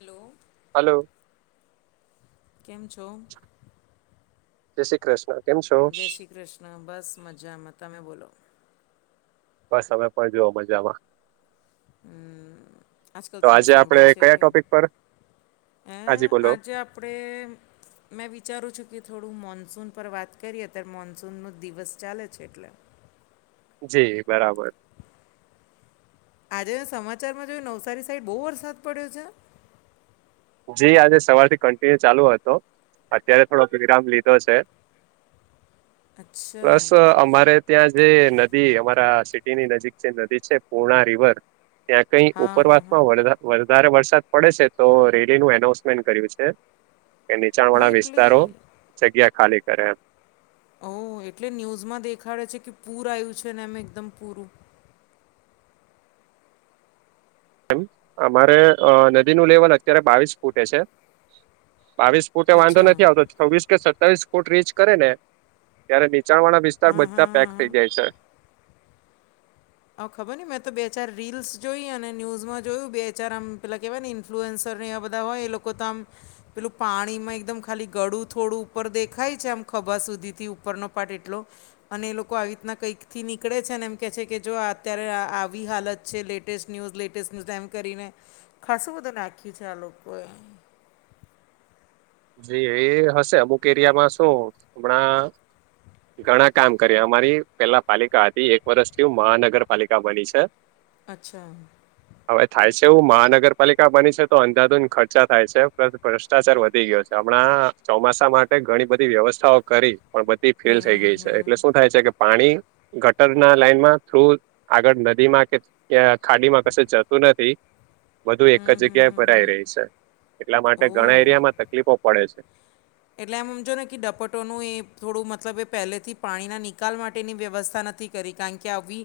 Hello. Hello. કેમ છો? જય શ્રી કૃષ્ણ. કેમ છો? હા બસ મજામાં. તમે બોલો. બસ અમે પણ જુઓ મજામાં. હમ્મ. આજકાલ તો મેં આજે આપણે સાંભળ્યું છે, કયા કે ટોપિક પર હે હાજી બોલો આજે આપ પણે મેં વિચારું છું કે થોડું મોન્સૂન પર વાત કરીએ. અત્યારે મોન્સૂન નો દિવસ ચાલે છે એટલે. જી બરાબર. આજે મેં સમાચારમાં જોયું, નવસારી સાઈડ બહુ વરસાદ પડ્યો છે? જી. આજે સવાર થી કન્ટિન્યુ ચાલુ હતો. અત્યારે થોડોક વિરામ લીધો છે. [inaudible] અચ્છા બસ અમારે ત્યાં જે નદી અમારા સિટીની નજીક જે નદી છે પૂર્ણા રિવર. ત્યાં કંઈ હા હા ઉપરવાસ હા માં [unintelligible] વરસાદ પડે છે, તો રેટ તેનું એનાઉન્સમેન્ટ કર્યું છે, કે નીચાણ હા વાળા એટલે વિસ્તારો જગ્યા ખાલી કરે એમ. ઓહ! એટલે ન્યૂઝમાં દેખાડે છે કે પૂર આયું છે, ને આમ એકદમ પૂરું. અમારે અહ નદી નું લેવલ અત્યારે બાવીસ ફૂટે છે. બાવીસ ફૂટે વાંધો ત્યાં અચ્છા નથી આવતો. છવ્વીસ, સતાવીસ ફૂટ રીચ કરે ને, ત્યારે નીચાણ વાળા વિસ સ્તાર હા હા બધા પેક હા થઈ હા જાય છે. અહ ખબર નહીં. મેં તો બે-ચાર રીલ્સ જોઈ, અને ન્યૂઝમાં જોયું. બે-ચાર આમ પહેલા કહેવાય ને ઈન ફ્લુએન્સર ને એવાં બધા હોય એ લોકો તો આમ પહેલું પાણીમાં એકદમ ખાલી ગળું થોડું ઉપર દેખાય છે. આમ ખભા સુધી થી ઉપરનો પાર્ટ એટલો. અને એ લોકો આવી રીતના કંઈક થી નીકળે છે, ને એમ કહે છે કે જો આ અત્યારે આવી હાલત છે, લેટેસ્ટ ન્યૂઝ, લેટેસ્ટ ન્યૂઝ એમ કરીને. ખાસું બધું નાખ્યું છે આ લોકો એ. જી એ હશે. અમુક એરિયામાં શું હમણાં ઘણા કામ કર્યાં. અમારી પેલા પાલિકા હતી, એક વર્ષ થી હુ મહાનગરપાલિકા બની છે. અચ્છા. હવે, થાય છે એવું, મહાનગરપાલિકા બની છે, તો અંધાધુંધ ખર્ચા થાય છે. ભ્રષ્ટાચાર વધી ગયો છે. હમણાં, ચોમાસા માટે ઘણી બધી વ્યવસ્થાઓ કરી. પણ બધી ફીલ થઈ ગઈ હમ છે. એટલે હમ શું થાય છે કે પાણી- ગટરના લાઈનમાં થ્રુ આગળ નદી માં કે ત્યા ખાડી માં કશે જતું નથી, બધું એક જ જગ્યાએ ભરાય રેય છે. એટલા માટે્ ઓ ઘણા એરિયામાં તકલીફો પડે છે. એટલે એમ હમજો ને, કે ડપટોનું એ થોડું મતલબ એ, પહેલેથી પાણીના નિકાલ માટેની વ્યવસ્થા નથી. -કરી કારણ કે આવી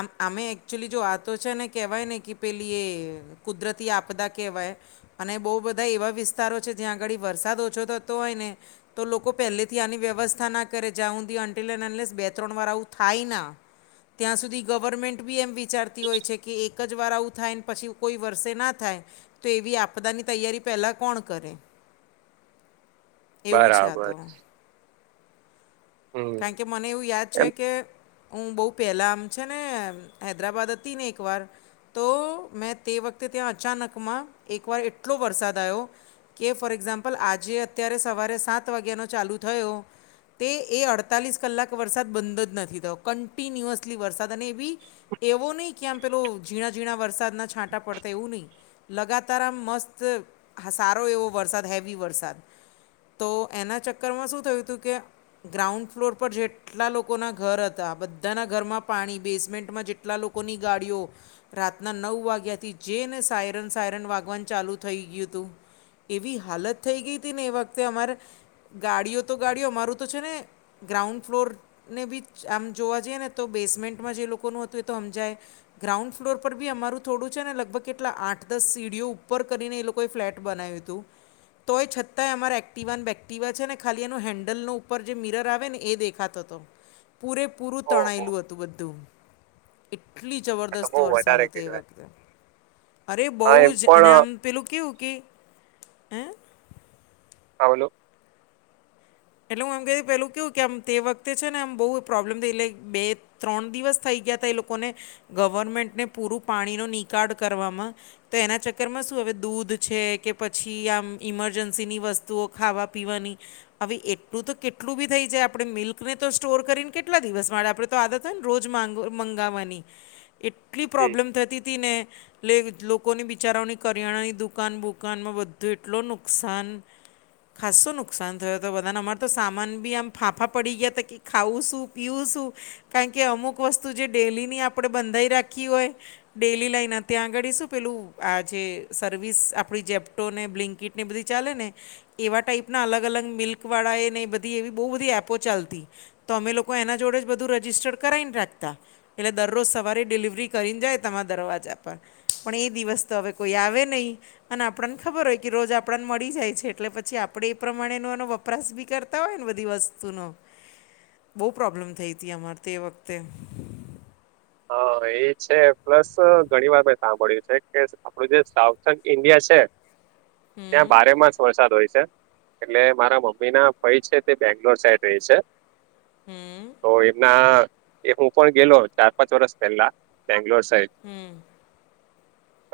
આમ આમે એકચુલી જો આતો છે ને, કહેવાય ને કે, પેલી એ- કુદરતી આપદા કહેવાય, અને બહુ બધા એવા વિસ્તારો છે, જ્યાં આગળ વરસાદ ઓછો તો- -તો એને- તો લોકો પહેલેથી આની વ્યવસ્થા ના કરે જ્યાં હુંધ બે ત્રણ વાર આવું થાય ના ત્યાં સુધી ગવર્મેન્ટ બી એમ વિચારતી હોય છે કે, એક જ વાર આવું થાય ને પછી કોઈ વર્ષે ના થાય! તો, એવી આપદાની તૈયારી પહેલાં કોણ કરે? એવું છે આ બરાબર તો, હમ કારણ કે મને એવું યાદ છે એમ કે- હું, બહુ પેલા આમ છે ને, હૈદરાબાદ હતી ને એક વાર- તો, મેં તે વખતે ત્યાં, અચાનકમાં એકવાર એટલો વરસાદ આવ્યો! -કે ફોર એક્ઝામ્પલ આજે, અત્યારે સવારે સાત વાગ્યાનો ચાલુ થયો- તે, એ અડતાલીસ કલાક વરસાદ બંધ જ નથી થયો. કન્ટિન્યુઅસલી વરસાદ અને એ બી- એવો નહીં કે, આમ પેલો ઝીણા ઝીણા વરસાદના છાંટા પડતા. એવું નહી. લગાતાર, આમ મસ્ત, સારો એવો વરસાદ હેવી વરસાદ- -તો એના ચક્કરમાં શું થયું તું કે, ગ્રાઉન્ડ ફ્લોર પર જે- કેટલા લોકોના ઘર હતા, બધાના ઘરમાં પાણી. બેસમેન્ટમાં જેટલા લોકોની ગાડીઓ- રાતના નવ વાગ્યાથી જેને સાયરન સાયરન વાગવાન ચાલુ થઈ ગયું તું એવી હાલત થઈ ગઈ હતી ને એ વખતે અમારે ગાડીઓ તો ગાડીઓ અમારું તો છે ને ગ્રાઉન્ડ ફ્લોરને બી, આમ જોવા જઈએ ને તો, બેસમેન્ટમાં જે લોકોનું હતું. એ તો સમજાય- ગ્રાઉન્ડ ફ્લોર પર બી, અમારું થોડું છે ને, લગભગ કેટલા આઠ દસ સીડીઓ ઉપર કરીને લોકો- કોઈ ફલેટ બનાવ્યું હતું, તો એ છતાં અમારા- ટિવન બેક્ટિવા છે ને ખાલી એનું હેન્ડલનો ઉપર જે મિર આવે ને એ દેખાતો તો પૂરેપૂરું ઓહો તણાયેલું આ હતું બધું. એટલી, તો જબરદસ્ત બહુ વરસાદ વધારે હતો, એ કહેવાય વખતે અરે બહુ હા એમ જ, અને પણ આમ- પેલુ કેવું કે હ [unintelligible] એટલે, હું એમ કહી, પેલું કેવું કે, આમ તે વખતે છે ને, આમ બહુ પ્રોબ્લેમ થાય, એટલે બે- ત્રણદિવસ થઈ ગયા હતા, એ લોકોને, ગવર્મેન્ટને પૂરું પાણીનો નિકળ કરવામાં- તો એના ચક્કરમાં શું હવે દૂધ છે કે પછી આમ ઈમરજન્સીની વસ્ તો, ખાવા પીવાની- હવે, એટલું તો કેટલું બી થઈ જાય, આપડે મિલ્ક ને તો સ્ટોર કરીને, કેટલા દિવસ માટે આપણે- તો, આદત હોય ને, રોજ મંગાવવાની, એટલી જી પ્રોબ્લેમ થતી હતી ને- એટલે, લોકોની બિચારાઓની, કરિયાણાની દુકાન બુકાનમાં બધો એટલો નુકશાન- ખાસ્સુ નુકસાન - -તો તો બધાને, અમાર તો સામાન બી આમ ફાંફા પડી ગયા હતા કે ખાવું શું, પીઉું શું? કારણ કે અમુક વસ્તુ જે ડેલીની આપણે બંધાઈ રાખી હોય. ડેલી લઈને ત્યાં આગળ શું પેલું આ જે સર્વિસ આપણી જેબ તો ને બ્લકીટ ને બધી ચાલે ને એવા ટાઈપના અલગ અલગ મિલ્ક વાળા એ ને બધી એવી બો બધી એપો ચાલતી તમે લોકો એના જોડે જ બધું રજિસ્ટર્ડ કરાવને રાખતા એટલે દરરોજ સવારે ડિલિવરી કરીને જાય તમા દરવાજા પર પણ એ દિવસ તો હવે કોઈ આવે નહી અને આપણાને ખબર હોય, કે રોજ આપણાન મળી જાય છે. એટલે પછી આપણેે એ પ્રમાણેનોન પણ વપરાશ બી કરતા હોય ને બધી વસ્તુનો. બહુ પ્રોબ્લેમ થઈ તી અમાર તે વખતે હા એ છે. પ્લસ ઘણી બાબત સાંભળ્યું છે, કે આપણું જે સાઉથક ઇન્ડિયા છે ત્યાં હમ બારેમાસ વરસાદ હોય છે. એટલે મારા મમ્મી ના ફઈ છે, તે બેંગ્લોર સાઈડ રેઈ છે. હમ [unintelligible] એ હું પણ ગેલો ચાર પાંચ વર્ષ પહેલા બેંગ્લોર સાઇડ હું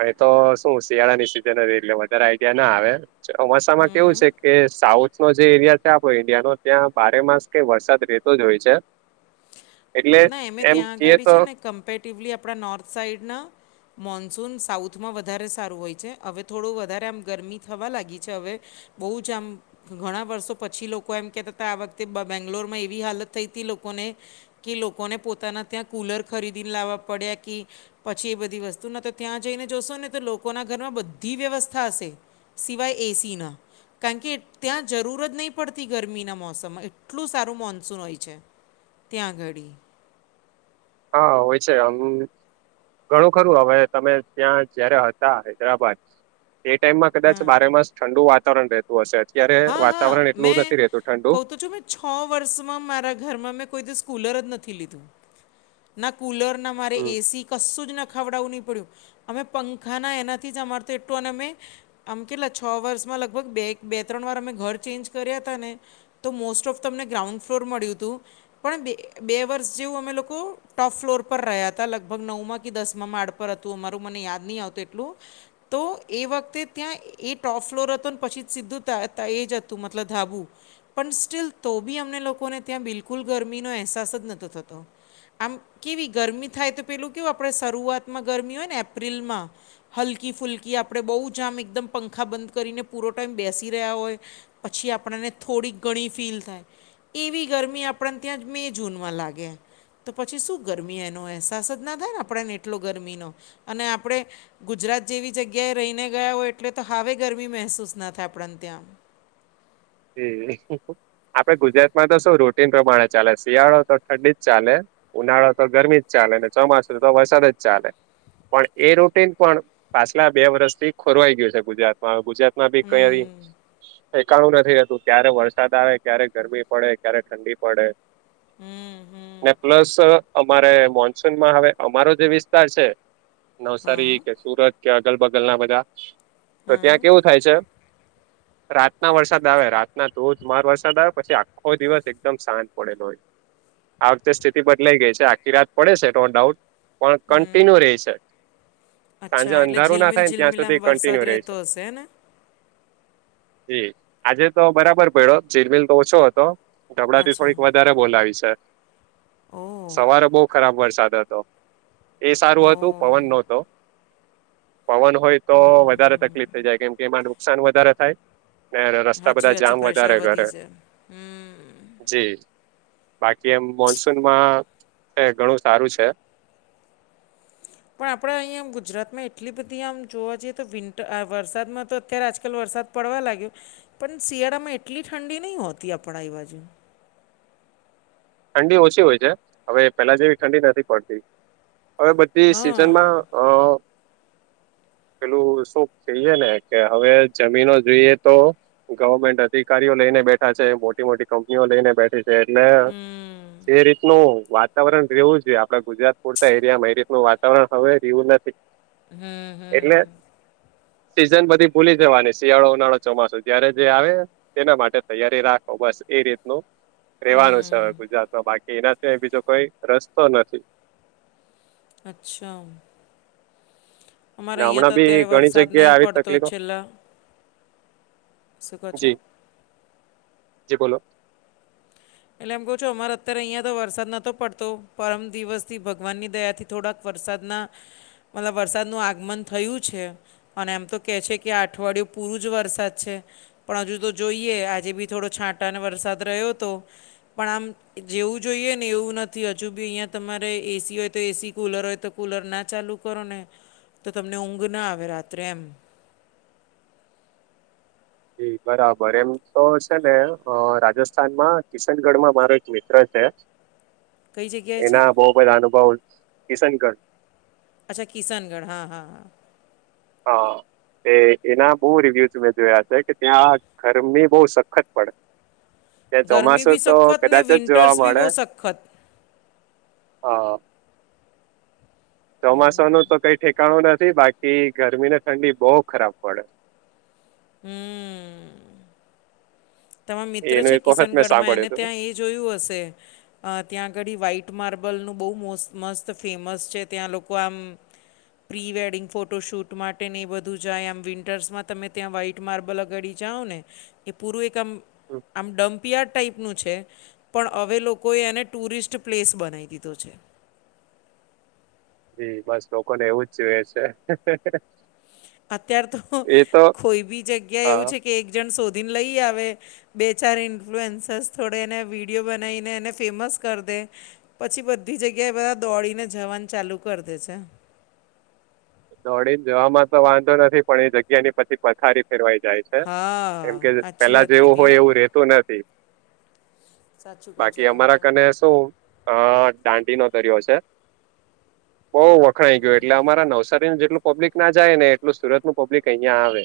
અય તો શું શિયાળાની સિઝન હતી એટલે વધારે આઈડિયા ના આવે ચોમાસામાં હમ કેવું છે કે સાઉથ નો જે એરિયા છે આપનો ઈન્ડિયાનો ત્યાં બારે માસ કઈ વરસાદ રેતો જ હોય છે. એટલે એમ જે કમ્પેરેટિવલી આપણા નોર્થ સાઈડના મોન્સૂન સાઉથમાં વધારે સારું હોય છે હવે થોડું વધારે આમ ગરમી થવા લાગી છે હવે બોવ જ આમ ઘણા વર્ષો પછી લોકો એમ કેતા તા આ વખતે બેંગ્લોર માં એવી હાલત થઈ તી લોકોને કે લોકોને પોતાના ત્યાં કૂલર ખરીદીને લાવવા પડિયા કી પછી એ બધી વસ્તુના તો ત્યાં જઈને જોશો ને તો લોકોના ઘરમાં બધી વ્યવસ્થા હશે સિવાય એસીના કારણ કે ત્યાં જરૂર જ નઈ પડતી ગરમીના મોસમમાં એટલું સારું મોન્સૂન હોય છે. ત્યાં આગળી હા હોય છે આવું ઘણું ખરું હવે તમે ત્યાં જયારે હતા હૈદરાબાદ એ ટાઈમમાં કદાચ હા બારે માસ ઠંડુ વાતાવરણ રહ હશે અત્યારે હા હા વાતાવરણ એટલું મેં નથી રેતું ઠંડુ કહું તો છું મેં છ વર્ષમાં મારા ઘરમાં મેં કોઈ દિવસ સ્કૂલર જ નથી લીધું. ના કુલર ના મારે હમ એસી કશું જ ન નાખવડાવું નહીં પડ્યું અમે પંખાના એનાથી જ અમાર એટલું અને અમે આમ કેટલા છ વર્ષમાં લગભગ બે બે ત્રણ વાર અમે ઘર ચેન્જ કર્યા તાને તો મોસ્ટ ઓફ તમને ગ્રાઉન્ડ ફ્લોર મળ્યું તું પણ બે વર્ષ જેવું અમે લોકો ટોપ ફ્લોર પર રહ્યા તા લગભગ નવમાં કે દસ માં માળ પર હતું અમારું મને યાદ ની આવતું એટલું તો એ વખતે ત્યાં એ ટોપ ફ્લોર હતો ને પછી જ સીધું [unintelligible] એ જ હતું મતલબ ધાબું પણ સ્ટીલ તો બી અમને લોકોને ત્યાં બિલકુલ ગરમીનો અહેસાસ જ નતો થતો આમ કેવી ગરમી થાય તો પેલું કેવું આપણે શરૂઆતમાં ગરમી હોય ને એપ્રિલમાં હલકી ફુલકી આપણે બહુ જામ એકદમ પંખા બંધ કરીને પૂરો ટાઈમ બેસ બેસી રહ્યા હોય પછી આપણને થોડી ઘણી ફીલ થાય એવી ગરમી આપણને ત્યાં મે જૂનમાં લાગે તો પછી શું ગરમી એનો અહેસાસ જ ના થાય ને આપણેને એટલો ગરમીનો અને આપણે ગુજરાત જેવી જગ્યાએ રહીને ગયા હોય એટલે તો સાવે ગરમી મહેસૂસ ના થાય આપણને ત્યાં આપડે ગુજરાતમાં તો શું રૂટીન પ્રમાણે ચાલે શિયાળો તો ઠંડી જ ચાલે ઉનાળો તો ગરમી જ ચાલે અને ચોમાસું તો વરસાદ જ ચાલે પણ એ રૂટીન પણ પાછલા બે વર્ષથી ખોરવાઈ ગયું છે ગુજરાતમાં હવે ગુજરાત માં બી કઈ હમ ઠેકાનું નથ [unintelligible] ક્યારે વરસાદ આવે ક્યારે ગરમી પડે ક્યારે ઠંડી પડે હમ હમ ને પ્લસ અ અમારે મોનસૂનમાં હવે અમારો જે વિસ્તાર છે. હા નવસારી કે સુરત કે અગલ બગલ ના બધા, તો હા ત્યાં કેવું થાય છે. રાતના વરસાદ આવે રાતના ધોધમાર વરસાદ આવે પછી આખ કોઈ દિવસ એકદમ સાંજ પડે તોય, આ વખતે સ્થિતિ બદલાય ગઈ છે આખી રાત પડે છે નો ડાઉટ, પણ કન્ટિન્યુ રે છે, સાંજે અચ્છા એટલે અંધારું ના ઝિલમિલ થાય ને ત્યાં ઝિલમિલ આમ સુધી વરસાદ કન્ટિન્યુ રે રહેતો છે,. હશે ને એ આજે તો બરાબર પડ્યો જીરમીલ તો ઓછો હતો ધબડાટી અચ્છા થોડીક વધારે બોલાવી છે ઓહ સવારે બહું ખરાબ વરસાદ હતો., એ સારૂ હતું ઓહ પવન નોતો પવન હોય તો વધારે તકલીફ થઈ જાય કેમકે એમાં નુકસાન વધારે થાય, રસ્તા હાચી બધા વાત જામ છેે વધારે પ્રેશર કરે વધી જાય, જી બાકી એમ મોન્સુનમાં ઘણું સારું છે, પણ આપણે અહીંયા આમ ગુજરાતમાં એટલી બધી આમ જોવા જઈએ તો વિન્ટર વરસાદ માં તો અત્યારે આજકાલ વરસાદ, પડવા લાગ્યો પણ શિયાળામાં એટલી ઠંડી નહી હોતી આપડે અહીં બાજુ, ઠંડી ઓછી હોય છે હવે પેલા જેવી ઠંડી નથી હોતી, હવે બધી હા સિઝન માં અ પેલું શું કહીએ ને કે હવે જમીનો જોઈએ તો, ગવર્મેન્ટ અધિકારીઓ લઈને બેઠા છે મોટી મોટી કંપનીઓ લઈને બેઠી છે એટલે, હમમ જે રીતનું વાતાવરણ રહેવું જોઈએ આપણા ગુજરાત પૂરતા એરિયામાં એ રીતનું વાતાવરણ હવે રયુ નથી., એટલે, સિઝન બધી ભૂલી જવાની શિયાળો ઉનાળો ચોમાસુ જ્યારે જે આવે, તેના માટે તૈયારી રાખો બસ એ રીતનું, રેવાનું છે હવે ગુજરાતમાં બાકી એના સિવાય બીજો કોઈ રસ્તો નથી., અચ્છા, અમારે ને અહીંયા હમણાં તો બી અત્યારે ઘણી વરસાદ જગ્યાએ નહીં આવી પડતો તકલીફો, છેલ્લા શું કહો છો જી બોલો, એટલે એમ કહું છું અમારે અત્યારે અહીંયા તો વરસાદ નહોતો પડતો પરમ દિવસ થી ભગવાનની દયાથી થોડાક વરસાદના વરસાદનુ આગમન થયું છે, અને એમ તો કે છે કે આ અઠવાડિયું બોવ જ વરસાદ છે, પણ હજી તો જોઈએ, આજે બી થોડો છાંટા ને વરસાદ રહ્યો હતો, પણ આમ જેવું જોઈએ ને એવું નથી હજુ બી અહીંયા તમારે એસી હોય તો એસી કૂલર હોય તો, કૂલર ના ચાલુ કરોને તો તમને ઊંઘ ને આવે રાત્રે એમ, ઇ બરાબર એમ તો છે ને રાજસ્થાન માં. કિશનગઢ માં મારો એક મિત્ર છે, કઈ જગ્યાએ છે એના બોવ બધા અનુભવ કિશનગઢ, અચ્છા કિશનગઢ હા હા હા, હા તે એના બોવ રિવ્યૂ મેં જોયા છે કે ત્યાં ગરમી બોવ સખત પડે, ત્યાં ગરમી ચોમાસું બી તો સખત ને વિંન્ટર્સ બી બોવ સખ્ખત. હા, ચોમાસા નું તો કઈ ઠેકાણું નથી બાકી ગરમી ને ઠંડી બોવ પડે, હમમ તમારા મિત્ર એનું છે એક વખત મેં કિશનગઢમાં એને સાંભળ્યું હતું ત્યાં એ જોયું હશે, ત્યાં આગળ ઇ વ્હાઈટ માર્બલનું બહુ મોસ્ત મસ્ત ફેમસ છે ત્યાં લોકો આમ, પ્રી વેડિંગ ફોટો શૂટ માટે ને એ બધું જાય આમ વિન્ટર્સ માં તમે ત્યાં વ્હાઈટ, માર્બલ અગાડી જાવ ને એ પૂરું એક હમ, આમ ડમ્પયાર્ડ ટાઈપ, નું છે પણ અમે લોકો એને ટૂરિસ્ટ પ્લેસ બનાવી દીધું છે હમ બસ લોકોને એવું જવે છે. અત્યાર તો એ તો કોઈ બી જગ્યા હ એવું છે કે એક જણ શોધીને લઈ આવે. બે ચાર ઇન્ફ્લુઅન્સર્સ થોડે એને વિડીયો બનાવીને એને ફેમસ કરી દે. પછી બધી જગ્યાએ બધા દોડીને જવાનું ચાલુ કરી દે છે. દોડી ને જવાવામાં તો વાંધો નથી પણ એ જગ્યા ની પછી પથારી ફેરવાઈ જાય. હે કેમ હા કે સાચી પેલા વાત જેવું કીધી હોય હા એવું રે તુ નથી સાચું કહો છો બાકી અમારા તમે કને શું હ દાંડી નો દરિયો છે. બહુ વખણાઈ ગયો એટલે અમારા નવસારી નવસારી નુ જેટલું પબ્લિક ના જાય ને એટલું સુરત નું પબ્લિક અહિયાં આવે.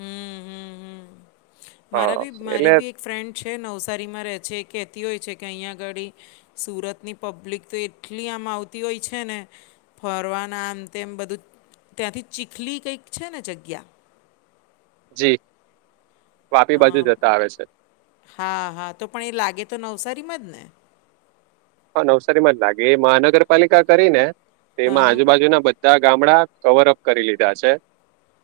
હમ હમ હમ મારા હા. બી મારી એટલે બી એક ફ્રેન્ડ છે નવસારીમાં રહે છે. એ કહેતી હોય છે કે અહીંયા અગાડી સુરત ની પબ્લિક તો એટલી આમ આવતી હોય છે ને ફરવાના આમ તેમ બધું ત્યાંથી ચીખલી કંઈક છે ને જગ્યા. જી. વાપી બાજુ હા જતા આવે છે. હા હા. તો પણ એ લાગે તો નવસારીમાં જ ને. હા નવસારીમાં જ લાગે. એ મહાનગરપાલિકા કરી ને તે એમાં હા આજુબાજુના બધા ગામડા કવર અપ કરી લીધા છે.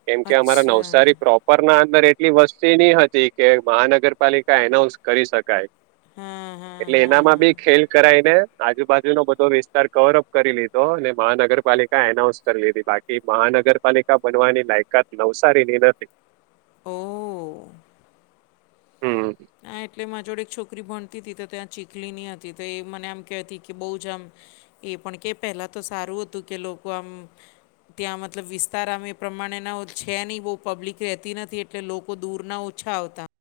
કેમ કે અમારા અચ્છા નવસારી પ્રોપ ઉપર ના અંદર એટલી વસ્તી નની હતી કે મહાનગરપાલિકા એનાઉન્સ કરી શકાય. હા હા હા એનામા બા હા ભી ખેલ આજુ બાજુ નો બધો વિસ્તાર કવર અપ કરી લીધો અને મહાનગરપાલિકા એનાઉન્સ કરી લીધી. બાકી એ મહાનગરપાલિકા બનવાની લાયકાત નવસારીની નથી. ઓહ. હમ્મ. હા. એટલે મા જોડે એક છોકરી ભણતી હતી. તો ત્યાં ચીખલીની હતી તો એ મને આમ કહેતી કે બહુ જ આમ એ પણ કે પહેલાં તો સારું હતું કે લોકો આમ ત્યાં વિસ્તાર એ પ્રમાણેના છે નહી બહુ પબ્લિક રહેતી નથી એટ કે લોકો દૂર ના ઓછા આવતા.